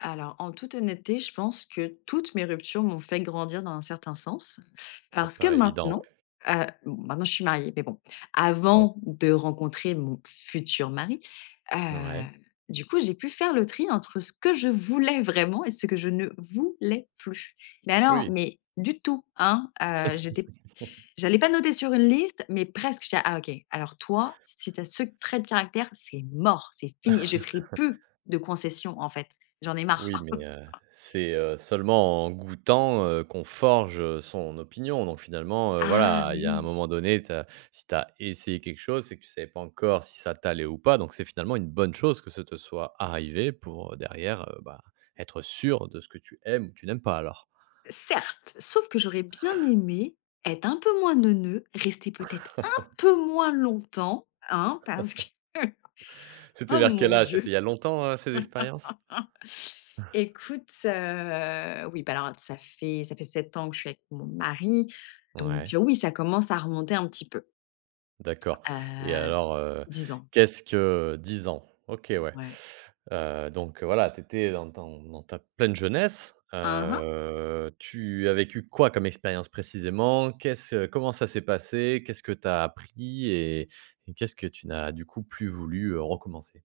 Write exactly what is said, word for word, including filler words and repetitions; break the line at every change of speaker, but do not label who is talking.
Alors, en toute honnêteté, je pense que toutes mes ruptures m'ont fait grandir dans un certain sens
Ça
parce que
paraît évident,
maintenant,
ouais.
heu, m maintenant je suis mariée mais bon,
Ouais.
avant de rencontrer mon futur mari. Heu,
Ouais.
du coup j'ai pu faire le tri entre ce que je voulais vraiment et ce que je ne voulais plus, mais alors
Oui.
mais du tout hein, heu, j'étais p j'allais pas noter sur une liste mais presque. J'étais là: «ah OK! Alors toi si tu as ce trait de caractère, c'est mort, c'est fini. Je ferai plus de concessions en fait, j'en ai marre».
Oui, mais heu, c'est, heu, seulement en goûtant, heu, qu'on forge, heu, son opinion donc finalement, heu,
Ah
voilà, il y a un
oui!
moment donné tu as si tu as essayé quelque chose, c'est que tu savais pas encore si ça t'allait ou pas, donc c'est finalement une bonne chose que ce te soit arrivé pour, heu, derrière bah, être sûr de ce que tu aimes ou tu n'aimes pas alors.
Certes, sauf que j'aurais bien aimé être un peu moins neuneu, rester peut-être un peu moins longtemps hein parce que
C'était
oh
vers quel
mon
âge?
Dieu!
C'était il y a longtemps, heu, ces expériences?
Écoute, heu, oui bah alors ça fait ça fait sept ans que je suis avec mon mari, donc
Ouais.
heu, oui, ça commence à remonter un petit peu.
D'accord et
Heu,
alors, heu,
dix ans je
qu'est-ce
pense.
que dix ans. OK ouais.
Ouais.
Heu, donc heu, voilà, tu étais dans ton dans ta pleine jeunesse.
Hein hein.
Heu, tu as vécu quoi comme expérience précisément? Qu'est-ce comment ça s'est passé? Qu'est-ce que tu as appris et et qu'est-ce que tu n'as du coup plus voulu, heu, recommencer?